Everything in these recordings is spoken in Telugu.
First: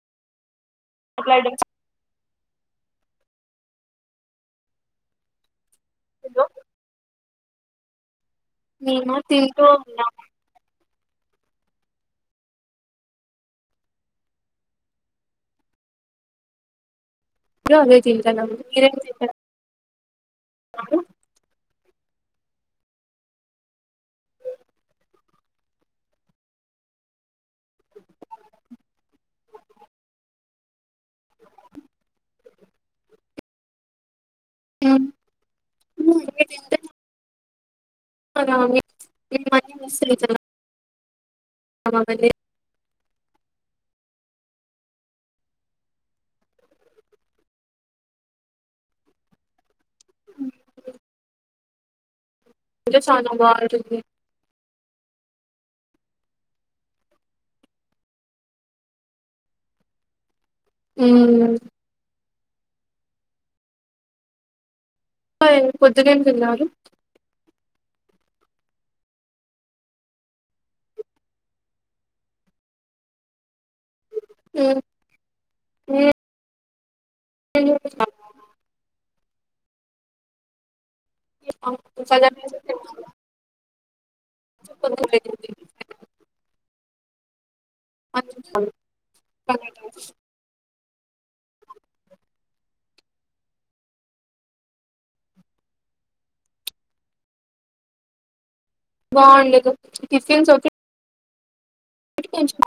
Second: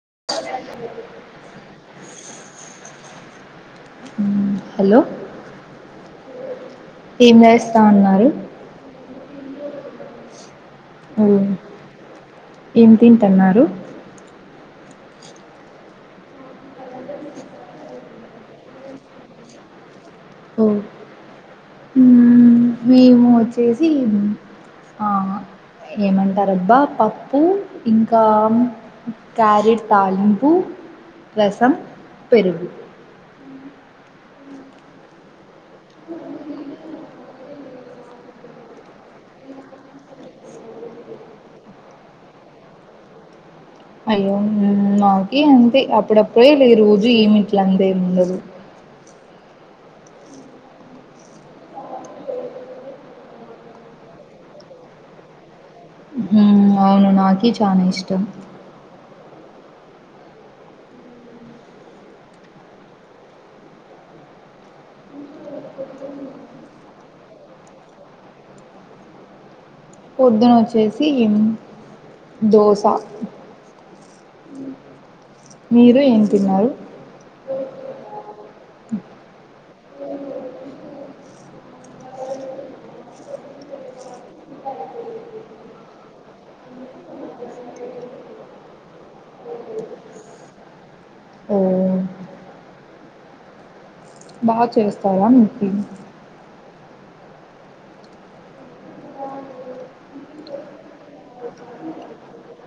అ మాట్లాడిక్ ఉ హలో హలో ఏం చేస్తాన్నారు మేమ తింటూ ఉన్నాం ఓ ఏం తింటన్నారు అదే చేత మీరే [unintelligible] ఓ హ్మ్. మేము వచ్చేసి ఆ ఏమంటారబ్బా పప్పు ఇంకా క్యారెట్ తాలింపు రసం పెరుగు మీరు తింటున్నారా మేమన్నీ మిస్ అవుతున్నాం అవన్నీ అయ్యో మాకి అంతే అప్పుడప్పుడేలే రోజు ఏమి ఇట్ల అంతేమ్ ఉండదు అ ఇంక చానా బాగుంటుంది ఉ అవును నాకీ చానా ఇష్టం అ ఇవాళ పొద్దునేం తిన్నారు పొద్దున వచ్చేసి దోశ అ మీరు ఏం తిన్నారు తె [unintelligible] జ [unintelligible] కొ [unintelligible] అ [unintelligible] ఓహ్! బాగా చేస్తారా మీకి బాగుండదు టిఫిన్స్ ఒకటి కొంచెం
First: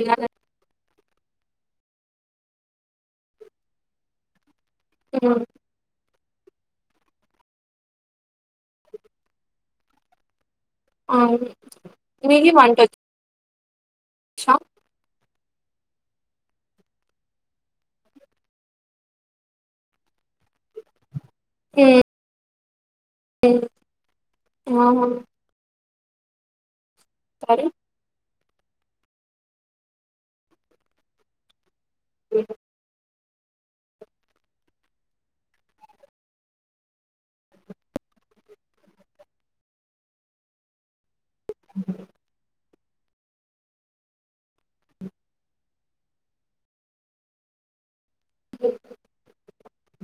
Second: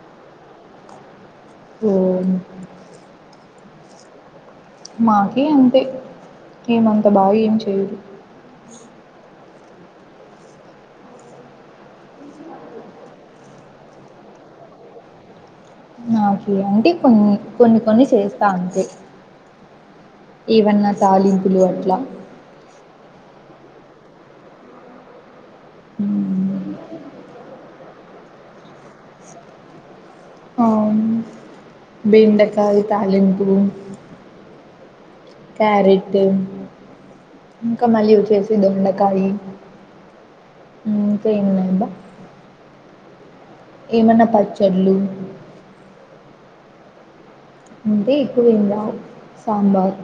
ఇలా [unintelligible] మాకి అంతే ఏమంత బాగా ఏం చేయరు అవును మీకి వంట వచ్చా ఓకే అంటే కొన్ని కొన్ని కొన్ని చేస్తా అంతే ఏవన్నా తాలింపులు అట్లా ఉ సరే [unintelligible] అవును బెండకాయ తాలింపు క్యారెట్ ఇంకా మల్లి వచ్చేసి దొండకాయి చేన్నాబా [unintelligible] ఏమన్నా పచ్చళ్ళు అంతే ఎక్కువేం రావు సాంబార్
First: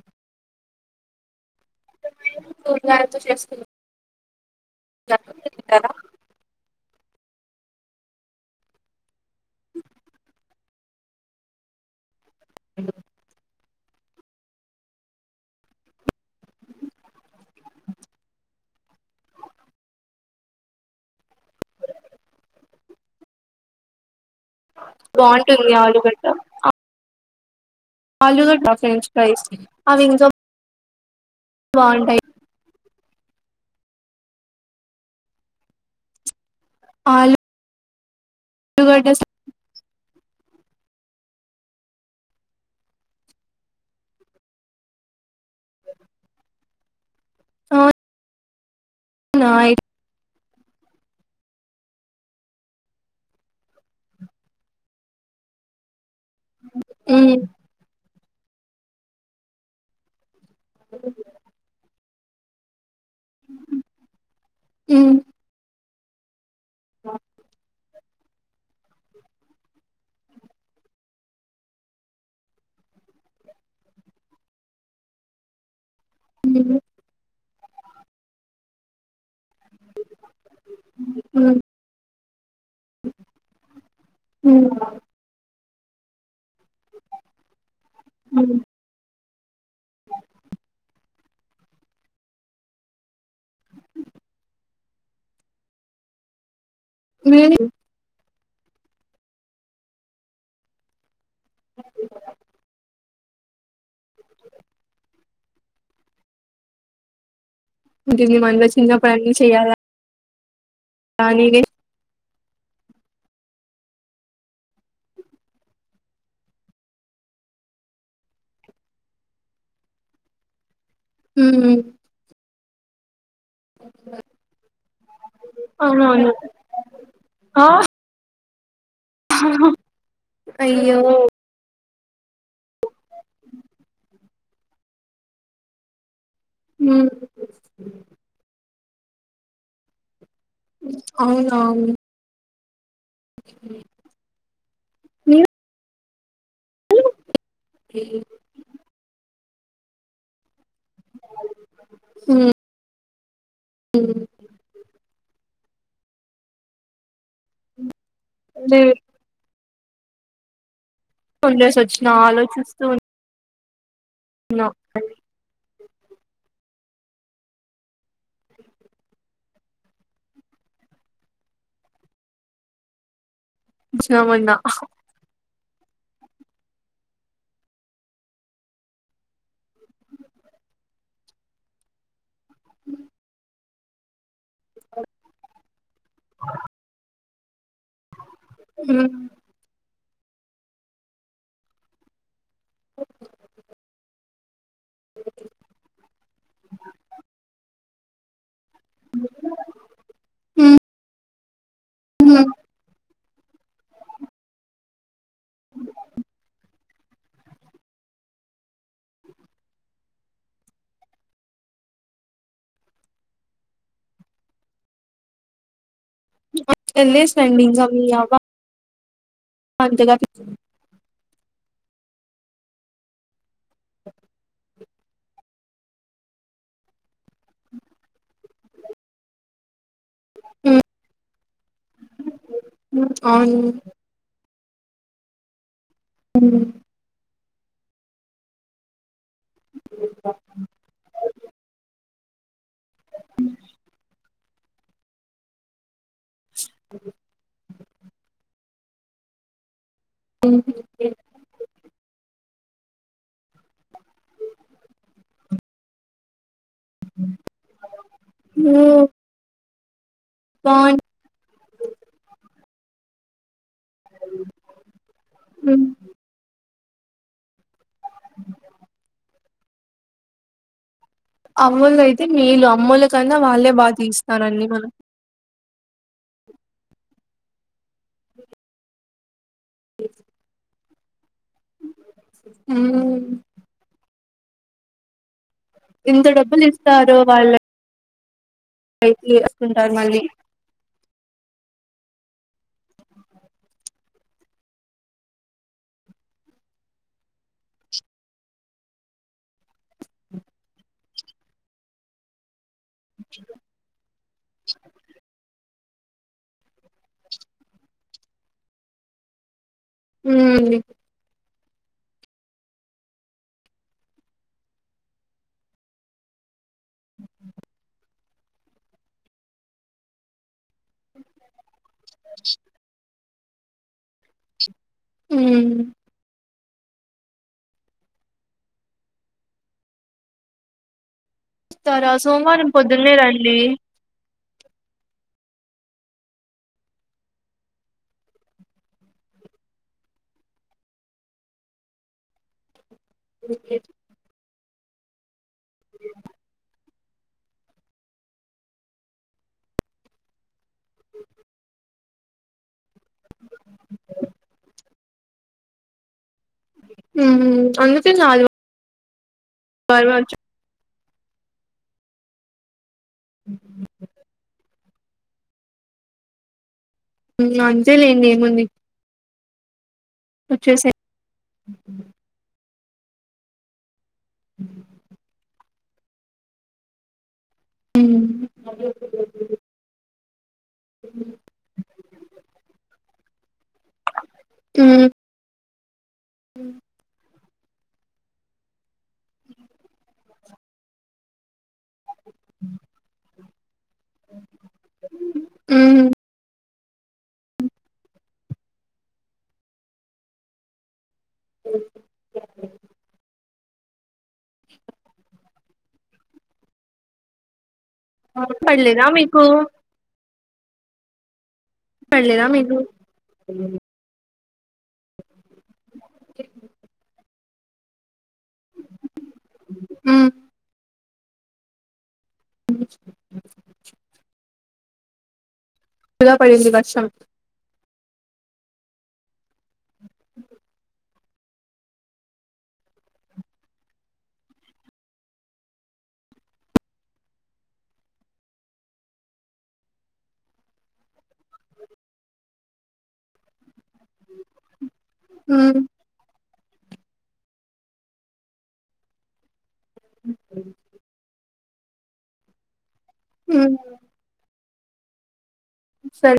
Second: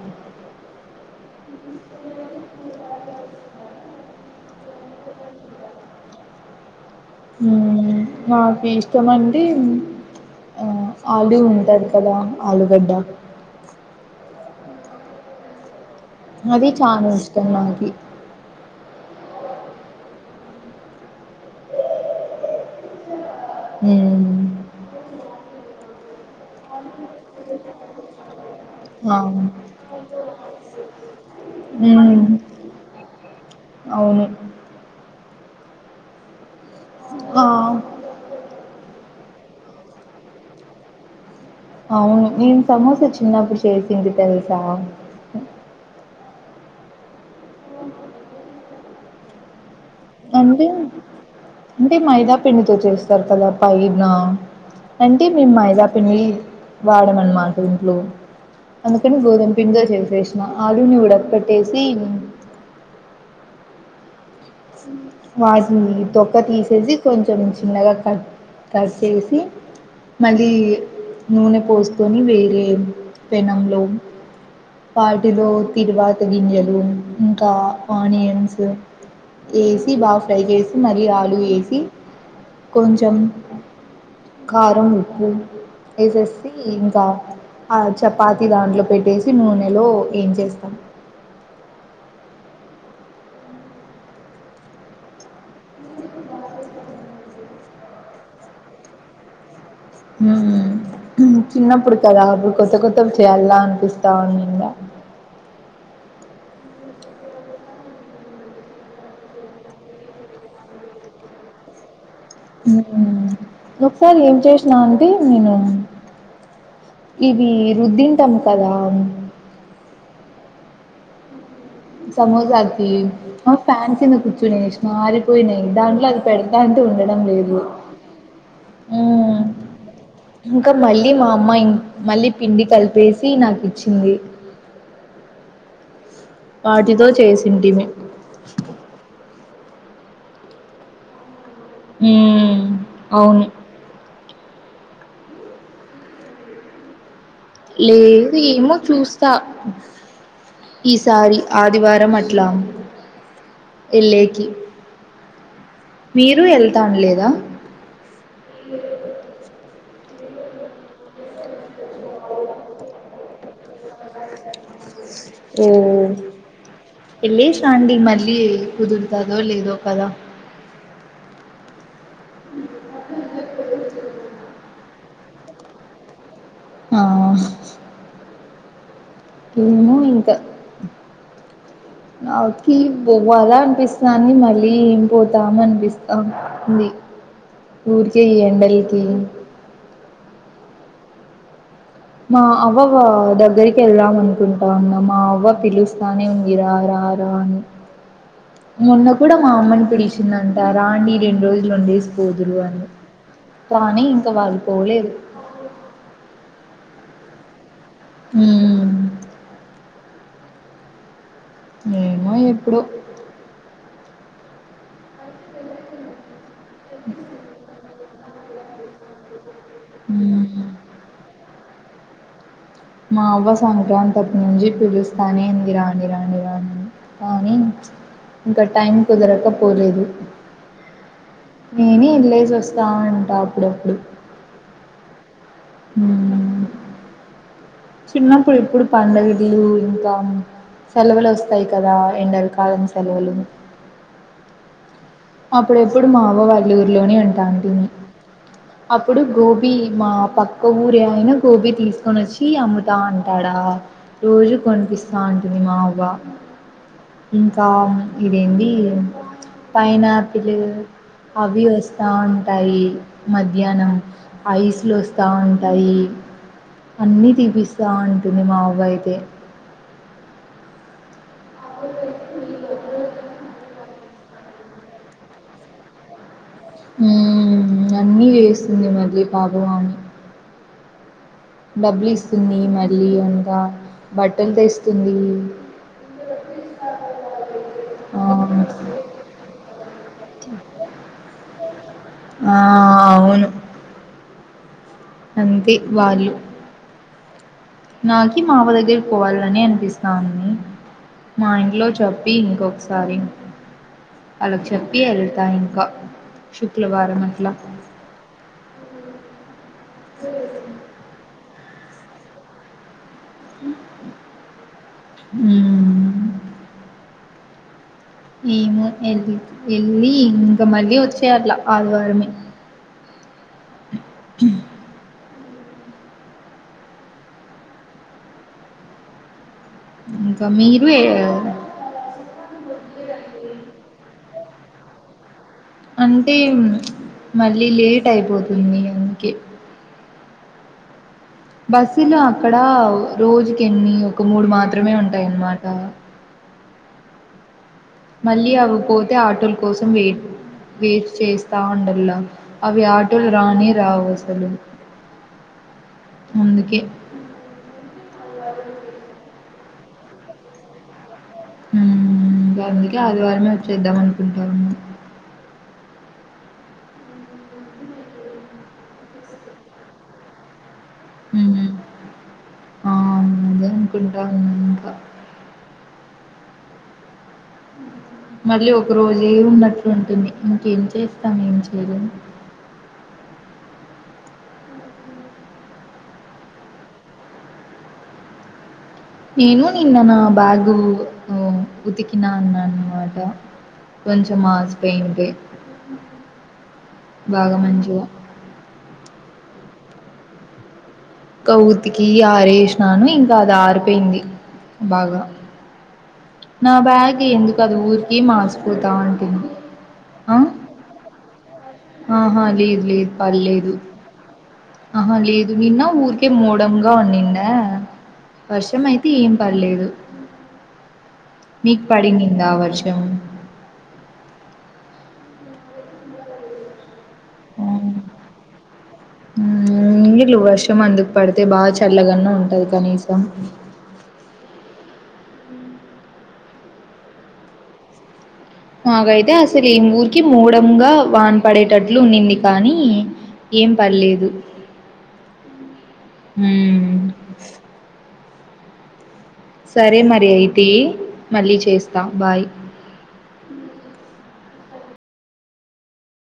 తగా త చేస్త [unintelligible] నమస్తే [inaudible] ఉ నాకు ఇష్టమైంది ఆ ఆలు ఉంటది కదా ఆలుూగడ్డ అది చానా ఇష్టం నాకి మ్మ్ బాగుంటుంది ఆలుగడ్డ ఆలు ఫ్రెంచ్ ఆ ఫైస్ అవి బాగుంటాయి మ్మ్ అవును ఆలు ఆ [unintelligible] అవును నేను సమోస చిన్నప్పుడు చేసింటి తెలుసా ఆ అంటే అంటే మైదా పండితో చేస్తారు కదా పైనా అంటే మేము మైదా పండి వాడమ ఉమ్ అన్నమాట ఇంట్లో అందుకని గోధుమ పిండి తో చేసేసి ఆలుని కూడ పెట్టేసి ఉమ్ వాటిని తొక్క తీసేసి కొంచెం చిన్నగా కట్ [unintelligible] చేసి మళ్ళీ నూనె పోసుకొని వేరే పెనంలో వాటిలో తిరువాత ఉమ్ గింజెలు ఇంకా ఆనియన్స్ వేసి బాగా ఫ్రై చేసి మళీ ఆలు ఉమ్ వేసి కొంచెం ఉమ్ కారం ఉప్పు వేసేసి ఇంకా ఆ చపాతి ఉమ్ దాంట్లో పెట్టే నూనెలో యెన్ చేస్తాం మీ చిన్నప్పుడు కదా అప్పుడు కొత్త కొత్త చేయాల అనిపిస్తా ఉండ [unintelligible] చిన్నప్పుడు అన్నీ చెయ్యాలా [unintelligible] ఒకసారి ఏం చేసినా అంటే నేను ఇవి రుద్దింటాము కదా ఉమ్ సమోస కి ఆ ఫ్యాన్ కింద కూర్చునేసిన దాంట్లో ఆది అవునవును పెడుతుంటే ఉండడం లేదు ఆ అ ఇంకా అయ్యో మళ్ళీ మా అమ్మాయి మళ్ళీ పిండి కలిపేసి నాకు ఇచ్చింది వాటితో ఉమ్ చేసింటిమి అవున హు మీ లేదు ఏమో చూస్త ఈసారి ఆదివారం అట్లా ఉమ్ ఏళ్ళేకి మీరు వెళ్తానలేదా లేదు [unintelligible] వచ్చిన ఆలోచిస్తూ ఉన్నా ఓ ఎల్లేసి రాండి మళ్ళీ కుదురతదో లేదో కదా జమన్న ఆ ఇన్న ఇంకా నాకి [unintelligible] అనిపిస్ [unintelligible] మళ్ళీ ఏం పోతాం అనిపిస్తుంది ఊరికే ఈ ఎండలకి మా అవ్వ దగ్గరికి వెళ్ళామని అనుకుంటా ఉన్నా మా అవ్వ పిలుస్తానే ఉంది రా రా రా అని మొన్న కూడా మా అమ్మని పిలిచిందంట రాండి రెండు రోజులు వండేసి పోదురు అని కానీ ఇంక వాళ్ళు పోలేదు హు ఏమో ఎప్పుడు స్పండింగ్ అవిబ అంతగా మా అవ్వ సంక్రాంతి నుంచి పిలుస్తానే ఉంది రాంణి రాణి రాండిని కానీ ఇంకా టైం కుదరక పోలేదు నేనే ఎల్లేసి వస్తా ఉంటా అవును అప్పుడప్పుడు అ మ్మ్. చిన్నప్పుడు ఇప్పుడు పడుగలు ఇంకా సెలవులు వస్తాయి కదా ఎండ కాలం సెలవులు అప్పుడెప్పుడు మా అవ్వ ఊర్లోనే ఉంటాంటిని అప్పుడు గోబీ మా పక్క ఊరే అయినా గోబీ తీసుకొని వచ్చి టి అమ్ముతా అంటాడా రోజు కొనిపిస్తా అంటుంది మా అవ్వ ఇంకా ఇదేంది పైన పిలో బాగు అవి వస్తా ఉంటాయి మద్ మధ్యాహ్నం ఐస్ లో వస్తా ఉంటాయి అన్ని తీపిస్త తా అంటది మా అవ్వ అయితే అవ్వలు అయితే మేలు అమ్మల కన్నా వాళ్ళే బాగా తీస్తారండి మనం అన్ని ఏస్తుంది మళ్ళీ పాప ఇ డబ్బులు ఇస్తుంది మళ్ళీ అంకా బట్టలు తెస్తుంది ఇంత డబ్బులు ఇస్తారు వాళ్ళ్ ఆ టైకి వస్తుంటారు మళ్ళీ ఆ అవును అంతే వాళ్ళు నాకి మావ దగ్గరికి పోవాలని అనిపిస్తాంది మా ఇంట్లో చెప్పి ఇంకొకసారి అళకి చెప్పి ఎల్తా గా శుక్రవారం అట్లా హ్మ్మ్ హ్మ్మ్ ఏమో వెళ వెళ్ళి ఇంకా మళ్ళీ వచ్చేయలా ఆదివారమే హ్మ్మ్ ఇంకా మీరు చూస్తారా సోమవారం పొద్దున్నే రండి అంటే మళ్ళీ లేట్ అయిపోతుంది అందుకే బస్సులు అక్కడ రోజుకి ఎన్ని ఒక మూడు మాత్రమే ఉంటాయి అన్నమాట అ మళ్ళీ అవి పోతే ఆటల కోసం వెయిట్ చేస్తా ఉండలా అవి ఆటోలు‌ రానే రావు అసలు అందుకే అందుకే ఆద్ బార్ వాచే అందుకే ఆదివారమే వచ్చేద్దాం అనుకుంటాను అంతే లేండి ఏముంది వచ్చే సే ఆ అదే అనుకుంటా ఉన్నాను ఇంకా. మళ్ళీ ఒక రోజే ఉన్నట్లుంటుంది ఇంకేం చేస్తాం ఏం చేయలేం హ్మ్మ్ హ్మ్మ్ నేను నిన్న నా బ్యాగు ఉతికినా అన్నాన్మాట కొంచం మాసిపోయింటే ఉమ్ బాగా మంచిగ కా ఉతికి ఆరేసినాను ఇంకా అది ఆర్ పోయింది బాగా నా బ్యాగ్ ఎందుకది ఊ గి మాసిపోతా పడలేదా ఉంటది మీకు అ ఆహా పడలేదా మీకు లేదు లేదు పడ్లేదు ఆహా లేదు నిన్న ఊరికే మూడంగా వుండింద వర్షం అయితే ఏం పడ్లేదు ఉమ్ మీకు పడింది దా వర్షం గ పడింది వర్షం అ నీర్లు వర్షం అందుకు పడితే బాగా చల్లగన్న ఉంటది కనీసం మాగైతే అసలు ఈ ఊరికి మూడంగా వాన పడేటట్లు ఉన్నింది కానీ ఏం పడ్లేదు ఉమ్ మ్ సరే మరి అయితే ఏ మళ్ళీ చేస్తా బాయ్ మ్ సరే